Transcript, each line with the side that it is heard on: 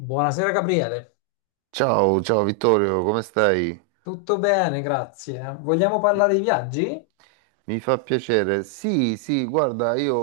left: Buonasera Gabriele,
right: Ciao, ciao Vittorio, come stai?
left: tutto bene, grazie. Vogliamo parlare di viaggi?
right: Mi fa piacere. Sì, sì, guarda, io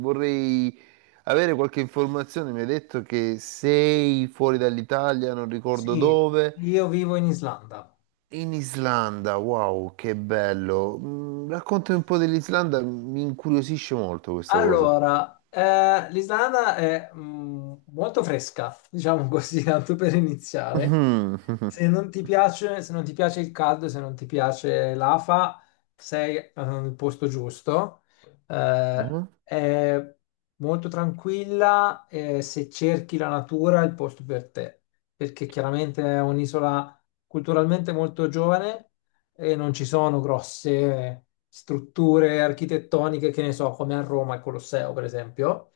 right: vorrei avere qualche informazione. Mi hai detto che sei fuori dall'Italia, non ricordo
left: Sì,
right: dove,
left: io vivo in Islanda.
right: in Islanda. Wow, che bello. Raccontami un po' dell'Islanda, mi incuriosisce molto questa cosa.
left: Allora, l'Islanda è molto fresca, diciamo così, tanto per iniziare.
right: Mhm,
left: Se non ti piace il caldo, se non ti piace l'afa, sei nel posto giusto. Eh,
right: mhm,
left: è molto tranquilla e se cerchi la natura è il posto per te, perché chiaramente è un'isola culturalmente molto giovane e non ci sono grosse strutture architettoniche, che ne so, come a Roma il Colosseo, per esempio,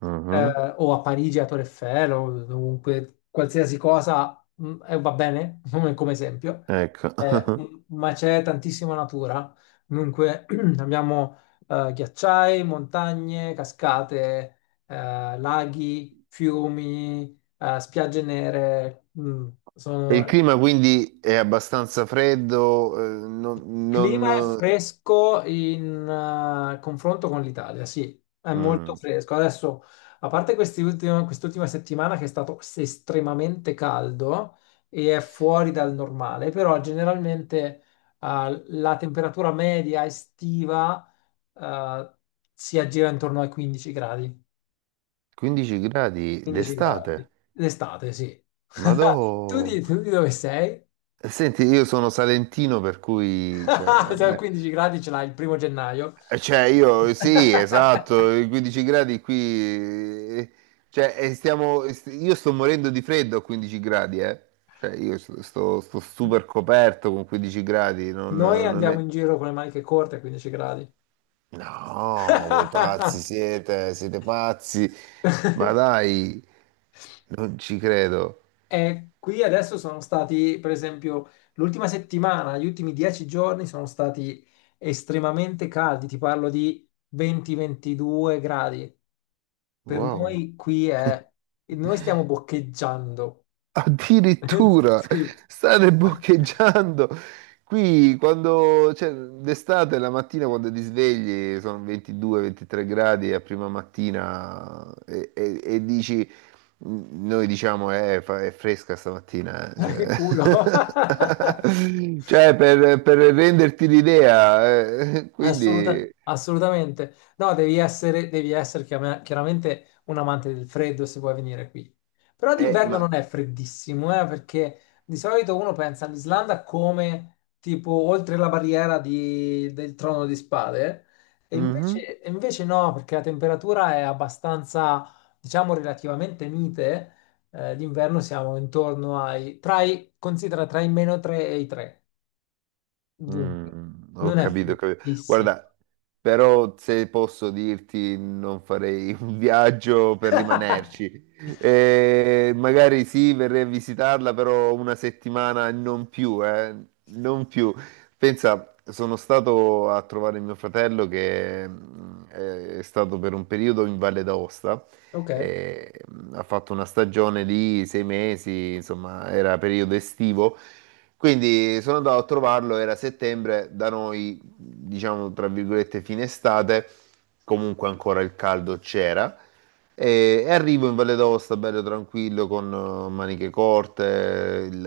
right: mhm.
left: o a Parigi a Torre Eiffel, o dovunque, qualsiasi cosa, va bene come esempio.
right: Ecco.
left: Eh, ma c'è tantissima natura. Dunque abbiamo ghiacciai, montagne, cascate, laghi, fiumi, spiagge nere,
right: E
left: sono
right: il clima quindi è abbastanza freddo, non,
left: clima è
right: non-.
left: fresco in confronto con l'Italia, sì, è molto
right: Mm.
left: fresco. Adesso, a parte quest'ultima settimana che è stato estremamente caldo e è fuori dal normale, però generalmente la temperatura media estiva eh, si aggira intorno ai 15 gradi.
right: 15 gradi
left: 15
right: d'estate,
left: gradi. L'estate, sì.
right: ma
left: Tu
right: dopo.
left: di, tu di dove sei?
right: Senti, io sono salentino, per cui, cioè, a
left: Cioè,
right: me-.
left: 15 gradi ce l'hai il primo gennaio.
right: Cioè, io sì, esatto, i 15 gradi qui, eh, cioè, io sto morendo di freddo a 15 gradi, eh. Cioè, io sto super coperto con 15 gradi, non,
left: Noi
right: non è.
left: andiamo in giro con le maniche corte a 15 gradi.
right: No, voi pazzi siete, siete pazzi, ma dai, non ci credo.
left: E qui adesso sono stati, per esempio, l'ultima settimana, gli ultimi 10 giorni sono stati estremamente caldi, ti parlo di 20-22 gradi. Per
right: Wow.
left: noi qui è... Noi stiamo boccheggiando.
right: Addirittura
left: Sì.
right: state boccheggiando. Qui quando, cioè, d'estate la mattina quando ti svegli sono 22-23 gradi a prima mattina e dici, noi diciamo, è fresca stamattina.
left: Ma che
right: Cioè.
left: culo.
right: Cioè, per renderti l'idea, quindi,
left: Assolutamente. No, devi essere chiaramente un amante del freddo se vuoi venire qui. Però d'inverno
right: ma.
left: non è freddissimo, perché di solito uno pensa all'Islanda come tipo oltre la barriera del trono di spade, e
right: Mhm.
left: invece, no, perché la temperatura è abbastanza, diciamo, relativamente mite. D'inverno siamo intorno ai, tra i, considera tra i meno 3 e i 3. Dunque,
right: Ho
left: non è
right: capito, ho capito.
left: freddissimo.
right: Guarda, però se posso dirti non farei un viaggio per rimanerci. Magari sì, verrei a visitarla, però una settimana non più, non più. Pensa, sono stato a trovare mio fratello che è stato per un periodo in Valle d'Aosta.
left: Ok,
right: eh, ha fatto una stagione lì, 6 mesi, insomma, era periodo estivo. Quindi sono andato a trovarlo, era settembre, da noi, diciamo tra virgolette, fine estate, comunque ancora il caldo c'era. E arrivo in Valle d'Aosta bello tranquillo con maniche corte, il,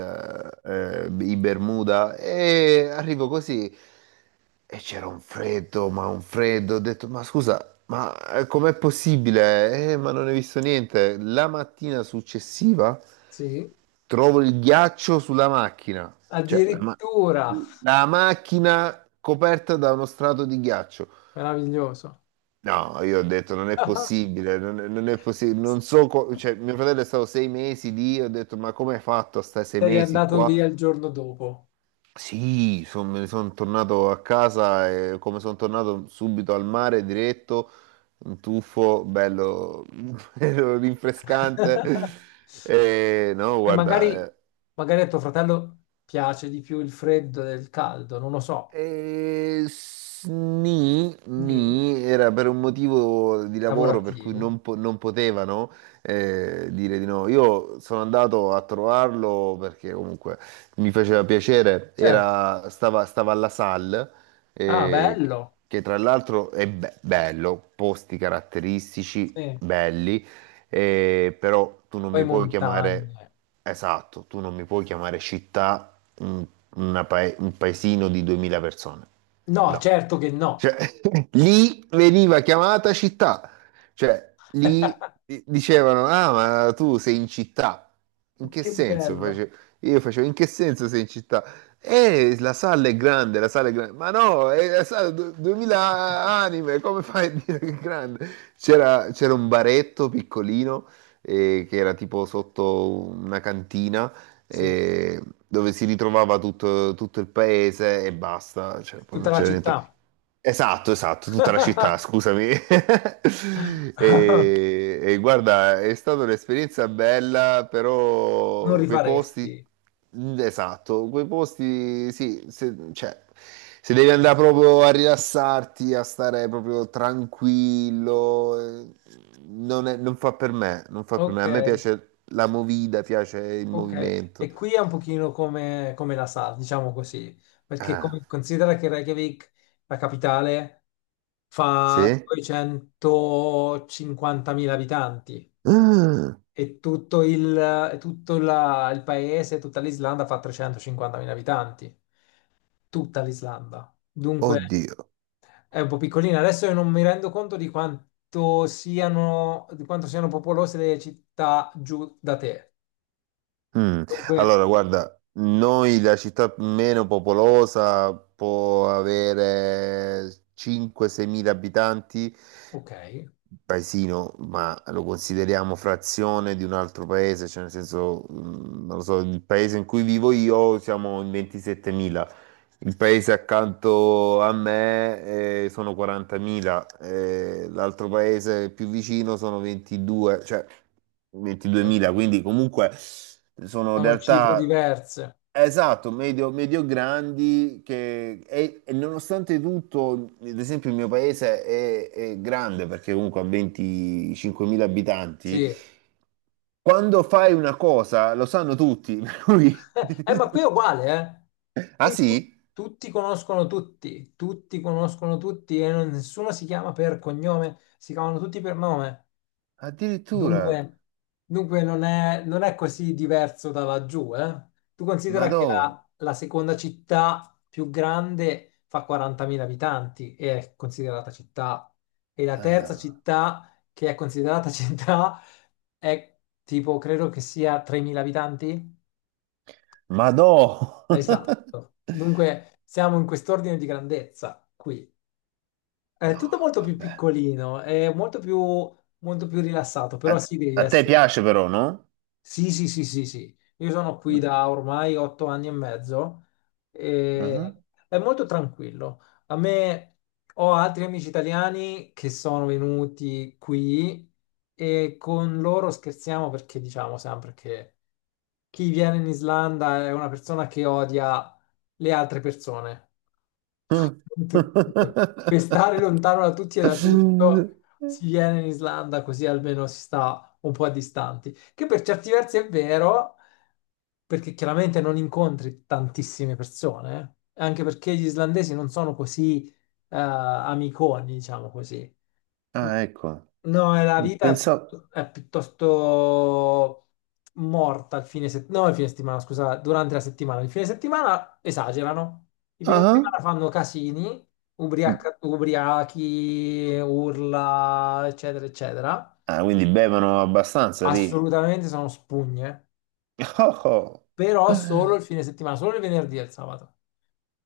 right: eh, i Bermuda e arrivo così. E c'era un freddo, ma un freddo. Ho detto, ma scusa, ma com'è possibile? Ma non hai visto niente. La mattina successiva
left: sì.
right: trovo il ghiaccio sulla macchina. Cioè,
left: Addirittura,
right: la macchina coperta da uno strato di ghiaccio.
left: meraviglioso.
right: No, io ho detto, non è possibile, non è possibile. Non so, cioè, mio fratello è stato 6 mesi lì, ho detto, ma come hai fatto a stare sei
left: Sei
right: mesi
left: andato
right: qua?
left: via il giorno dopo.
right: Sì, me ne sono tornato a casa e come sono tornato subito al mare diretto, un tuffo bello, bello rinfrescante. E, no,
left: E
right: guarda,
left: magari,
right: eh,
left: magari a tuo fratello piace di più il freddo del caldo, non lo so.
right: Nì,
left: Nì,
right: nì, era per un motivo di lavoro per cui
left: lavorativo.
right: non potevano dire di no. Io sono andato a trovarlo perché comunque mi faceva piacere,
left: Certo.
right: stava alla SAL,
left: Ah,
right: eh,
left: bello.
right: che tra l'altro è bello, posti caratteristici,
left: Sì.
right: belli, però tu non
left: Poi
right: mi puoi chiamare,
left: montagne.
right: esatto, tu non mi puoi chiamare città un paesino di 2000 persone.
left: No,
right: No.
left: certo che
right: Cioè,
left: no.
right: lì veniva chiamata città. Cioè, lì dicevano, ah, ma tu sei in città. In che
left: Che
right: senso?
left: bello.
right: Io facevo, in che senso sei in città? La sala è grande, la sala è grande. Ma no, è la sala 2000 anime, come fai a dire che è grande? C'era un baretto piccolino, che era tipo sotto una cantina
left: Sì,
right: e- dove si ritrovava tutto, tutto il paese e basta, cioè, poi
left: tutta
right: non
left: la
right: c'era niente.
left: città.
right: Esatto, esatto, tutta la città, scusami. E guarda, è stata un'esperienza bella,
left: Non
right: però quei posti,
left: rifaresti.
right: esatto, quei posti, sì, se, cioè, se devi andare proprio a rilassarti, a stare proprio tranquillo, non fa per me, non fa per
left: Ok.
right: me. A me piace la movida, piace il
left: Ok,
right: movimento.
left: e qui è un pochino come, come la sa, diciamo così, perché
right: Ah,
left: considera che Reykjavik, la capitale, fa
right: sì?
left: 250.000 abitanti
right: Ah,
left: e tutto il, e il paese, tutta l'Islanda fa 350.000 abitanti, tutta l'Islanda. Dunque
right: oddio.
left: è un po' piccolina. Adesso io non mi rendo conto di quanto siano popolose le città giù da te.
right: Mm.
left: Dunque,
right: Allora, guarda, noi la città meno popolosa può avere 5-6 mila abitanti,
left: ok.
right: paesino, ma lo consideriamo frazione di un altro paese, cioè nel senso, non lo so, il paese in cui vivo io siamo in 27.000. Il paese accanto a me sono 40.000, l'altro paese più vicino sono 22, cioè
left: Ok.
right: 22.000, quindi comunque sono
left: Sono cifre
right: realtà,
left: diverse,
right: esatto, medio, grandi, che e nonostante tutto, ad esempio il mio paese è grande perché comunque ha 25.000
left: sì.
right: abitanti, quando fai una cosa lo sanno tutti, per cui-.
left: Ma qui è uguale, eh?
right: Ah
left: Qui tu-
right: sì?
left: tutti conoscono tutti e nessuno si chiama per cognome, si chiamano tutti per nome.
right: Addirittura,
left: Dunque, dunque, non è così diverso da laggiù, eh? Tu considera che
right: madò,
left: la seconda città più grande fa 40.000 abitanti e è considerata città, e la terza
right: ah,
left: città che è considerata città è tipo, credo che sia 3.000 abitanti?
right: madò.
left: Esatto. Dunque, siamo in quest'ordine di grandezza qui. È
right: No,
left: tutto molto più
right: vabbè.
left: piccolino, è molto più rilassato,
right: A,
left: però sì, devi
right: a te
left: essere.
right: piace però, no?
left: Sì, sì, sì, sì, sì. Io sono qui da ormai 8 anni e mezzo e
right: Mhm.
left: è molto tranquillo. A me ho altri amici italiani che sono venuti qui e con loro scherziamo perché diciamo sempre che chi viene in Islanda è una persona che odia le altre persone
right: Mm.
left: tu- per stare lontano da tutti e da tutto, si viene in Islanda così almeno si sta un po' a distanti. Che per certi versi è vero, perché chiaramente non incontri tantissime persone, eh. Anche perché gli islandesi non sono così amiconi, diciamo così.
right: Ah, ecco.
left: No, la vita è,
right: Pensavo.
left: è piuttosto morta il fine settimana, no, il fine settimana, scusa, durante la settimana. Il fine settimana esagerano. Il fine
right: Ah,
left: settimana fanno casini, ubriachi, urla, eccetera, eccetera.
right: ah, quindi bevono abbastanza lì.
left: Assolutamente sono spugne
right: Oh, oh.
left: però solo il fine settimana, solo il venerdì e il sabato.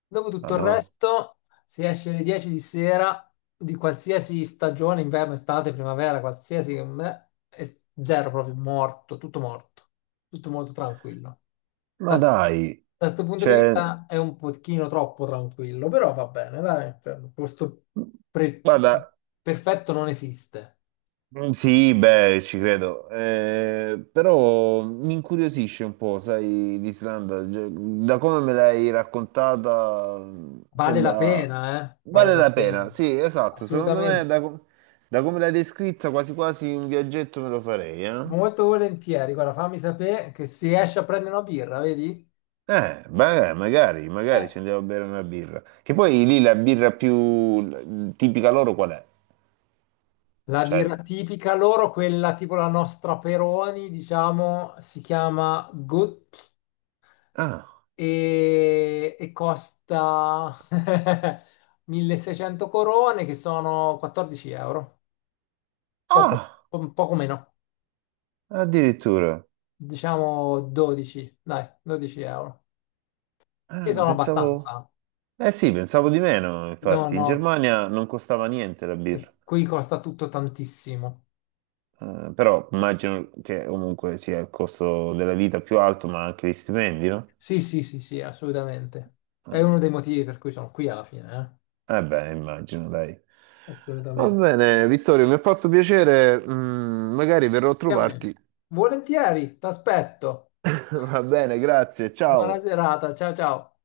left: Dopo tutto il
right: Madò.
left: resto, se esci alle 10 di sera di qualsiasi stagione, inverno, estate, primavera, qualsiasi, che me, è zero proprio, morto, tutto molto tranquillo.
right: Ma
left: Da
right: dai,
left: questo punto di
right: cioè,
left: vista è un pochino troppo tranquillo, però va bene, dai, un posto pre-
right: guarda,
left: perfetto non esiste.
right: Sì, beh, ci credo. Però mi incuriosisce un po', sai, l'Islanda. Cioè, da come me l'hai raccontata,
left: Vale la
right: sembra.
left: pena, eh? Vale
right: Vale
left: la
right: la pena,
left: pena,
right: sì, esatto, secondo me
left: assolutamente.
right: da, da come l'hai descritta quasi quasi un viaggetto me lo farei, eh?
left: Molto volentieri, guarda, fammi sapere che si esce a prendere una birra, vedi?
right: Beh, magari, magari
left: Eh,
right: ci andiamo a bere una birra. Che poi lì la birra più tipica loro qual è?
left: La birra
right: Cioè.
left: tipica loro, quella tipo la nostra Peroni, diciamo, si chiama Gut
right: Ah,
left: e costa 1600 corone, che sono 14 euro, poco,
right: ah,
left: poco meno,
right: addirittura.
left: diciamo 12, dai, 12 euro, che
right: Ah,
left: sono
right: pensavo.
left: abbastanza.
right: Eh sì, pensavo di meno,
left: No,
right: infatti. In
left: no,
right: Germania non costava niente la birra.
left: qui costa tutto tantissimo.
right: Però immagino che comunque sia il costo della vita più alto, ma anche gli stipendi, no?
left: Sì, sì, sì, sì, assolutamente. È
right: Eh,
left: uno dei motivi per cui sono qui alla fine,
right: eh beh, immagino, dai.
left: eh?
right: Va
left: Assolutamente.
right: bene, Vittorio, mi ha fatto piacere, magari verrò a
left: Chiami.
right: trovarti.
left: Volentieri, t'aspetto.
right: Va bene, grazie,
left: Buona
right: ciao.
left: serata, ciao ciao.